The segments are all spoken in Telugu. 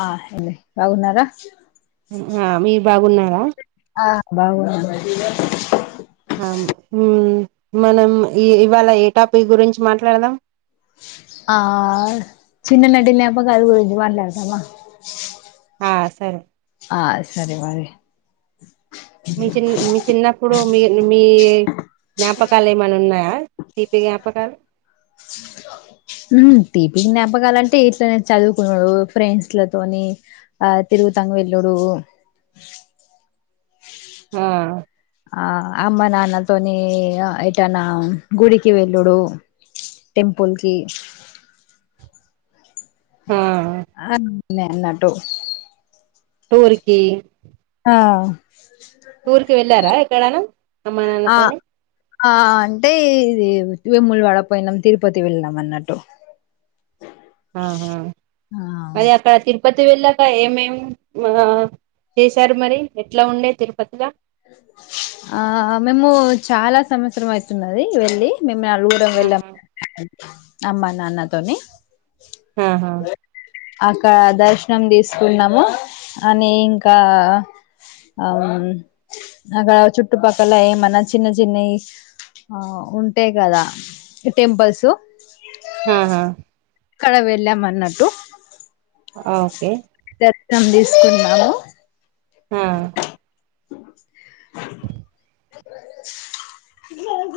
ఆ హెలో బాగున్నారా? ఆ మీరు బాగున్నారా? ఆ బాగున్నమ్ హా హుమ్ మనం ఈ ఇవ్వాల ఏ టాపిక్ గురించి మాట్లాడుదాం ఆ చిన్న నాటి జ్ఞాపకాల గురించి మాట్లాదామ ఆ సరే ఆ సరే మరి మి చిన్ మీ చిన్నప్పుడు మి మీ మి జ్ఞాపకాలు ఏమన్నున్నయా తీపీ జ్ఞాపకాలు ఉమ్ తీపీ జ్ఞపకాలంటే ఇట్లనేే చదువుకునుడూ ఫ్రెండ్స్లతోని ఆ తిరు గుతంకు వెెల్లుడూ ఆ ఆ అమ్మ నాన్నల్తోని అ ఎటన్న గుడికి వెళ్ళుడూ టెంపుల్కి ఆ ఆ నే నటు టూర్ కి ఆ టూర్కి వెళ్ళారా ఎక్కడన్న అమ్మా ఆ నాన్నతోని ఆ అంటే ఇది వెముల్వాడ పోయినం తిరుపతి వెల్నం అన్నట్టు ఆహా ఆ అవన్ మరి అక్కడ తిరుపతి వెళ్ళాక ఏమేమ్ ఆ చేశారు మరి ఎట్లా ఉండే తిరుపతిల ఆ మేము చాలా సంవత్సరం అయితున్నది వెళ్ళి మేము నలుగురం వేళ్యం ఆహా అమ్మా నాన్నతోని ఆహా అకా దర్శనం తీసుకున్నము అని ఇంకా అవ్ ఉమ్మ్ అక చుట్టుపక్కల ఏమన్న చిన్న చిన్నయి ఆ ఉంటయి కదా టెంపుల్స్ ఆహా అక్కడ వెళ్ళామన్నట్టు ఓకే దత్రం తీస్కున్నామూ ఆ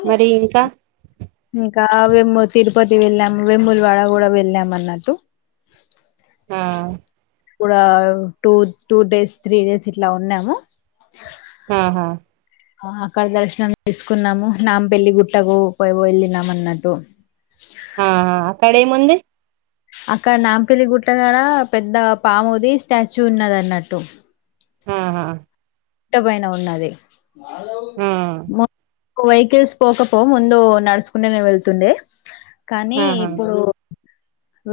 మరి ఇంకా ఇంకావేమో తిరుపతి వెళ్ళాము వెముల్వాడ కూడా వెళ్ళామన్నట్టు ఆ [unintelligible] కూడా two two days three days ఇట్ల ఉన్నము ఆహా అక్కడ దర్శనం తీసుకున్నము నాంపెల్లి గుట్టకు పో వెళ్ళినామ్ అన్నట్టు అక్కడే ముంది. అక్కడ నాంపల్లి గుట్టగాడ పెద్ద పాముది స్టాచ్యూ ఉన్నదన్నట్టు ఆహా గుట్ట పైన ఉన్నది ఆ మొ కొ వెహికల్స్ పోకపో ముందు నడుచకుంటేనే వెళ్తుండే కానీ ఆహా ఇప్పుడు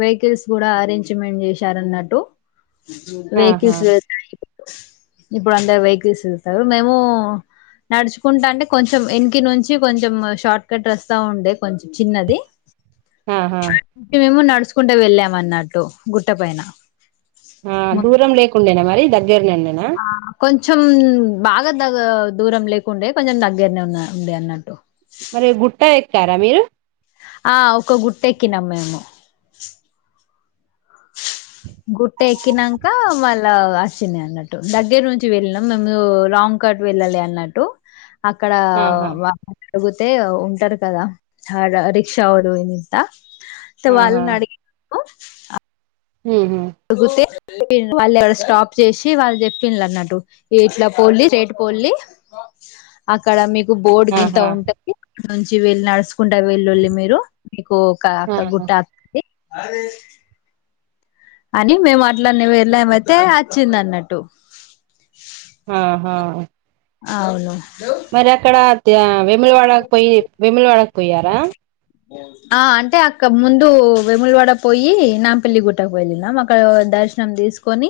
వెహికల్స్ కూడా అరేంజ్మెంట్ చేశారన్నట్టు ఆహా వెహికల్స్ [unintelligible] ఇప్పుడు అంట వేక్ తీసేల్తరు మేము నడుచుకుంటా అంటే కొంచెం ఎనికి నుంచి కొంచెం షార్ట్ కట్ అస్తా ఉండే కొంచం చిన్నది ఆహా మేమెమో నడుస్ స్కుంట వెళ్ళామ అన్నట్టు గుట్ట పైన ఆ దూరం లేకుండేనా మరి దగ్గర్నేన ఆ కొం కొంచం బాగా దగ దూరం లేకుండే కొంచెం దగ్గరనే ఉన్న ఉంది అన్నట్టు మరి గుట్ట ఎక్కారా మీరు ఆ ఒక గుట్టెక్కినాం మేము గుట్ట ఎక్కినంక మళ్ళా వచ్చినయి అన్నట్టు దగ్గర నుంచి వెళ్ళినము మేము రాంగ్ కట్ వెళ్ళాలె అన్నట్టు అక్కడ ఆహా వా అడుగుతే ఉంటారు కదా తార్ రిక్షా వరు నింత తె ఆహా వాళ్ళన్ అడినము ఉహు అడుగుతే వాళ్ళు ఎవరో స్టాప్ చేసి వాళ్ళు చెప్పిన్ అన్నట్టు ఇట్లా పోల్లి స్ట్రెట్ పోల్లి అక్కడ మీకు బోర్డు గింత ఆహా ఉంటది క్క నుంచి వెళ్ళి నడుస్ కుంట వెలుల్లి మీరు మీకు ఒక అక్క ఆహా గుట్ట అత్తది అని మేము అట్లానే వెళ్ళామైతే అచ్చింది అన్నట్టు వా హా అవును మరి అక్కడ వెములవడక్ పోయి వెములవాడక్ పోయారా ఆ అంటే అక్క ముందు వెముల్వాడ పోయి నాంపల్లి గుట్టకు వెళ్ళినాం అక్కడ ద శనం తీసుకొని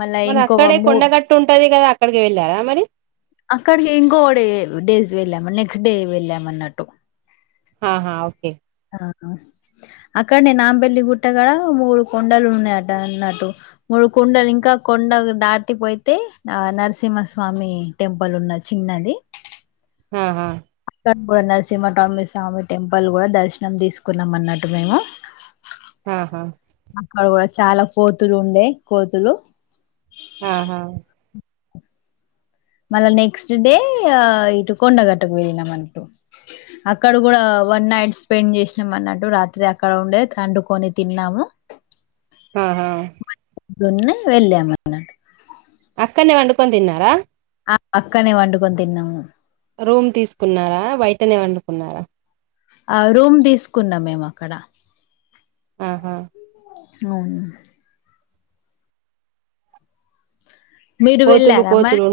మళ్ళా మరి ఇంకొక అక్కడే మూ కొండగట్టు ఉంటది కదా అక్కడికి వెళ్ళారా మరి అక్కడికి ఇంకోడే డేస్ వెళ్ళాము నెక్స్ట్ డే వెళ్ళాము అన్నట్టు అ హా ఓకే ఆ అక్కడనే నాంపేల్లి గుట్టగాడ మూడు కొండలు ఉన్నాయట అన్నట్టు మూడు ఇప్పుడు కొండలు ఇంకా కొండ దాటిపోతే ఆ నరసింహస్వామి టెంపుల్ ఉన్నది చిన్న ది ఆహా [unintelligible] నరసింహటమి స్వామి టెంపుల్ కూడా దర్శనం తీసుకున్నాం అన్నట్టు మేము ఆహా అగొ చాలా కోతులు ఉండే కోతులు ఆహా మల్ల నెక్స్ట్ డే ఇటు కొంండగటకు వెళ్ళినాం అన్నటు అక్కడ కూడా వన్ నైట్ స్పెండ్ చేసినాం అన్నట్టు రాత్రి అక్కడ ఉండే వండుకొని తిన్నాము ఆహా నూనె వెళ్ళామ్ అన్నాటు అక్కన్నే వండుకొని తిన్నారా ఆ అక్కనే వండుకొని తిన్నాము రూమ్ తీసుకున్నారా బయటనే వండుకున్నారా ఆ రూమ్ తీసుకున్నాం మేము అక్కడ ఆహా అవును మీరు కోతులు వెళ్ళారమ్మా కోతులు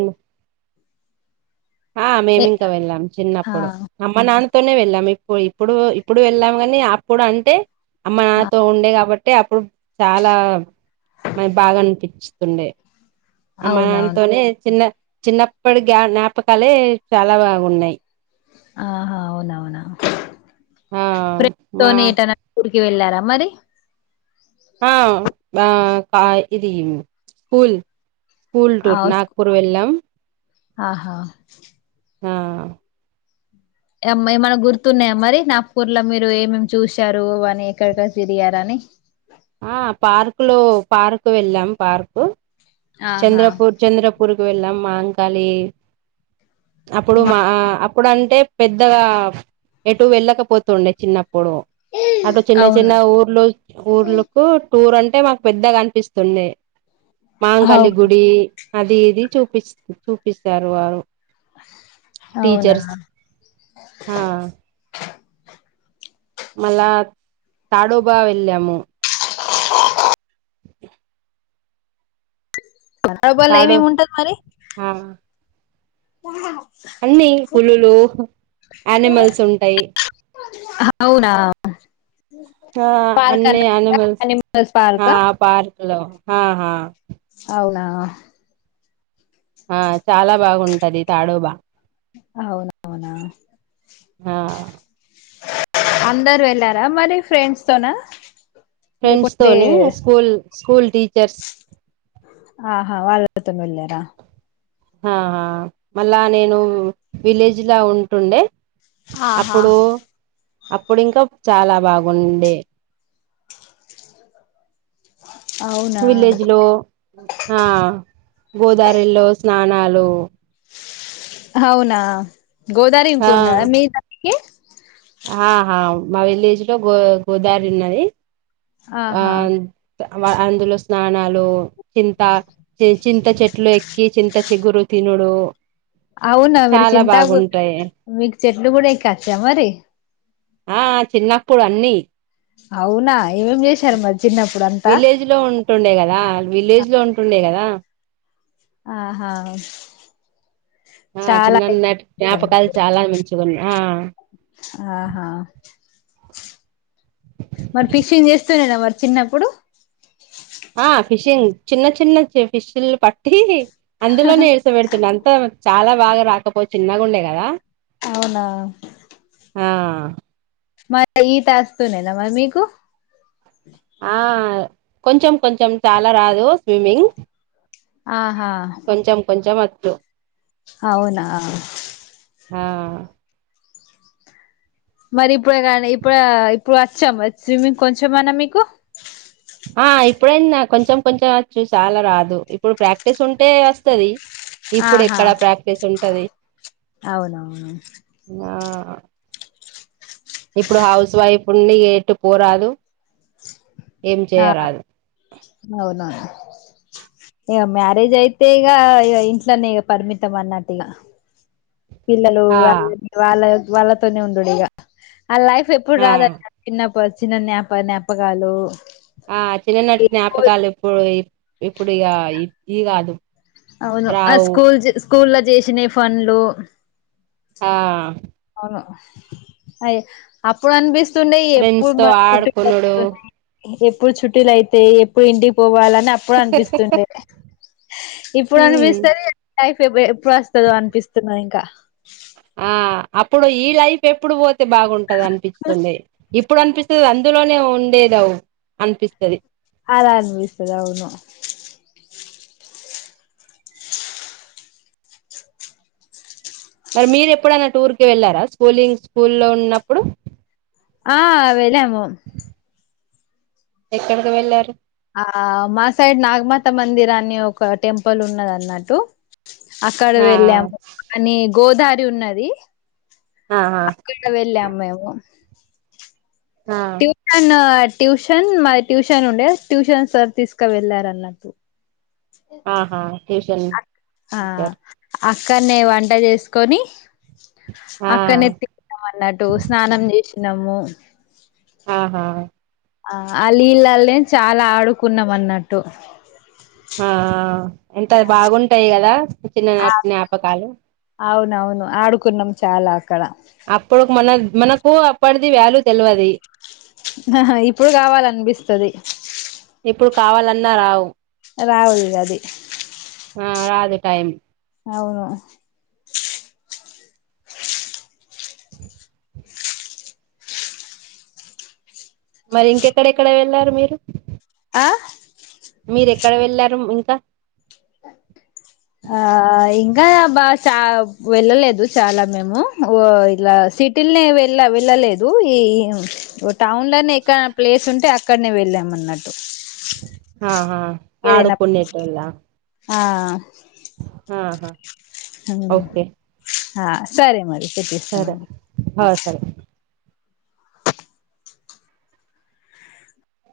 ఆ ఏ మేమింకా వెళ్ళాం ఆ చిన్నప్పుడు అమ్మ నాన్న తోనే వెళ్ళాము ఇప్పుడు ఇప్పుడు ఇప్పుడు వెళ్ళాం కాని అప్పుడు అంటే అమ్మ ఆ నాతో ఉండే కాబట్టి అంటే అప్పుడు చాలా మన బాగా అనిపిస్తుండే అమ్మా అవునవును నాన్నతోనే చిన్న చిన్నప్పటి జ జ్ఞాపకాలే చాలా బాగున్నాయి ఆహా అవునావునా ఆ మా వెళ్ళారా మరి ఆ బా ప ఇది స్కూల్ స్కూల్ ఆ టూర్ స్కూ నాగపూర్ వెళ్ళాం ఆహా ఆ ఎం ఏమైనా గుర్తున్నాయా మరి నాగ్పూర్లో మీరు ఏమేమి చూశారు అని ఎక్కడక్కడ తిరిగారు అని ఆ పార్కు లో పార్కు వెళ్ళాం పార్క్ ఆహా చంద్రపూర్ చంద్రపూ ఊరుకు వెళ్ళాం మహంకాళి అప్పుడు మా అప్పుడు అంటే పెద్దగా ఎటు వెళ్ళకపోతుండే చిన్నప్పు పోడుం అటుచిన్న చిన్న అవునా ఊర్లో ఊర్లకు టూర్ అంటే మాకు పెద్దగా అనిపిస్తుందే మా మహంకాళి అవు గుడి అది ఇది చూపి చూపిస్తారు వారు అవునా టీచర్స్ హా మళ తాడోబా వెళ్ళము తాడోబాలా ఎం తాడో ఎం ఉంటది మరి ఆ అన్ని పులులు యానిమల్స్ ఉంటాయి అవునా ఆ పార్క్ అన్ని అన్న అనిమల్స్ పార్క్ లో ఆ హా అవునా అది తాడోబా అవునా అవునా ఆ అందరు వెళ్ళారా మరి ఫ్రెండ్స్ తోనా ఫ్రెండ్స్ లేకుంటే తోని స్కూల్ స్కూల్ టీచర్స్ ఆహా వాళ్ళ అందరితోని వెళ్ళారా ఆహా మళ్ళా నేను విలేజ్ లా ఉంటుండే ఆహా అప్పుడు అప్పుడు ఇంకా చాలా బాగుండే అవునా విలేజ్ లో ఆ గోదావరిలో స్నానాలు అవునా గోదారి ఆ ఇకున్నాదా మీ కంటికి ఆహా మా విలేజ్ లో గో గోదావరి ఉన్నది ఆ ఆహా అందులో స్నానాలు చింత చింత చెట్లు ఎక్కి చింత చిగురు తి తినుడు అవునా మీరు చాలా చింతాకు బాగుంటాయి మీకు చెట్లు కూడా ఏక్కచ్చా మరి ఆ చిన్నప్పుడు అన్నీ అవునా ఏమేం చేశారు మరి చిన్నప్పు విలేజ్ లో ఉంటుండే కదా విలేజ్ లో ఉంటుండే కదా ఆహా ఆ చాలా చిన్నన్నటి జ్ఞాపకాలు చాలా మంచిగున్నాయి ఆ ఆహా మరి ఫిషింగ్ చేస్తూండేనా మరి చిన్నప్పుడు ఆ ఫిషింగ్ చిన్న చిన్న ఫిషుల్ని పట్టీ అందులోనే ఇడ్సబెడుతుండే అంతా చాలా బాగా రాకపోవు చిన్నగుండె కదా అవునా ఆ మరి ఈత వస్తుండేనా మరి మీకు ఆ కొంచెం కొంచెం చాలా రాదు స్విమ్మింగ్ ఆహా కొంచెం కొంచెం వచ్చు అవునా ఆ మరి ఇప్పుడేకానీ ఇప్పుడ ఇప్పుడచ్చా మరి స్విమ్మింగ్ కొంచమన్నా మీకు ఆ ఇప్పుడైనా కొంచెం కొంచెం వచ్చు చాలా రాదు ఇప్పుడు ప్రాక్టీస్ ఉంటే వస్తది ఇప్పుడు ఆహా ఎక్కడ ప్రాక్టీస్ ఉంటది అవునవును నా ఇప్పుడు హౌస్ వైఫ్ ని ఎటు పోరాదు ఏం ఆ చేయరాదు అవునవును ఇగ మ్యారేజ్ అయితే ఇగ ఇగ ఇంట్లనె ఇగ పరిమితం అన్నట్టిగా పిల్లలు ఆ వాళ్ళ వాళ్ళ వాళ్ళతోనే ఉండుడిగ ఆ లైఫ్ ఎప్పుడు ఆ రాదు చిన్నప్పుడు చిన్న జ్ఞాప-జ్ఞాపకాలు ఆ చిన్ననాటి జ్ఞాపకాలు ఇప్పుడు ఇప్పుడు ఇగ ఇ కాదు అవును ఆ రావు స్కూల్స్ స్కూల్ లొ చేసినై ఫన్లు ఆ అయ అప్పుడనిపిస్తుండే ఫ్రెండ్స్ ఎప్పుడు తో మన కుటుంబం ఆడుకునుడు ఎప్పుడు చుట్టీలు అయితై ఎప్పుడు ఇంటికి పోవాల అప్పుడనిపిస్తుండే హ్మ్ ఇప్పుడనిపిస్తది లైఫ్ ఎప్పుడస్తదో అనిపిస్తున్నది ఇంకా ఆ అప్పుడు ఈ లైఫ్ ఎప్పుడు పోతే బాగుంటది అనిపిస్తుండే ఇప్ ఇప్పుడు అనిపిస్తది అందులోనే ఉండేదవ్ అనిపిస్తది అలా అన్పిస్తదవును మరి మీరెప్పుడన్నా టూర్కిి వెళ్ళారా స్కూలింగ్ స్కూల్ లో ఉన్నప్పుడు ఆ వెళాము ఎక్కడకి వెళ్ళారు ఆ మా సైడ్ నాగమాత మందిరని ఒక టెంపుల్ ఉన్నదన్నట్టు అక్కడ ఆ వెళ్ళాము అని గోదారి ఉన్నది ఆహా అక్కడ వెళ్లాము మేము ఆ ట్యూషన్ ట్యూషన్ మాది ట్యూషన్ ఉండే ట్యూషన్ సార్ తీసుకవెళ్ళారన్నట్టు ఆహా ట్యూషన్ టీచర్ అక్కన్నే వంట చేసుకొని ఆ అక్కన్నే తిన్నామన్నట్టు స్నానం చేసినము ఆ ఆ ఆ లీళ్లా ల్లె చాలా ఆడుకున్నాం అన్నట్టు ఆ ఎంత బాగుంటాయి కదా ఆ చిన్ననాటి జ్ఞాపకాలు అవునవును ఆడుకున్నమ్ చాలా అక్కడ అప్పుడు మన మనకు అప్పటిది వ్యాల్యూ తెలువది హాహా ఇప్పుడు కావాలనిపిస్తది ఇప్పుడు కావాలన్నా రావు రావుల్గది ఆ రాదు టైమ్ అవును మరి ఇంకెక్కడెక్కడ వెళ్ళారు మీరు ఆ మీరు ఎక్కడ వెళ్ళారు మ్ ఇంకా ఆ ఇంకా బా చ వెళ్ళలేదు చాలా మేము ఉ ఇలా సిటీల్నే వెళ్ళ వెళ్ళలేదు ఈ వ టౌన్ లనే ఎక్కడన ప్లేస్ ఉంటే అక్కడనే వెళ్ళాం అన్నట్టు ఆహా ఆడు ఏదైనా కుణేటోల్ల ఆ ఆహా ఓకే సరే మరి సరే తెచిస్తామండి ఆ సరే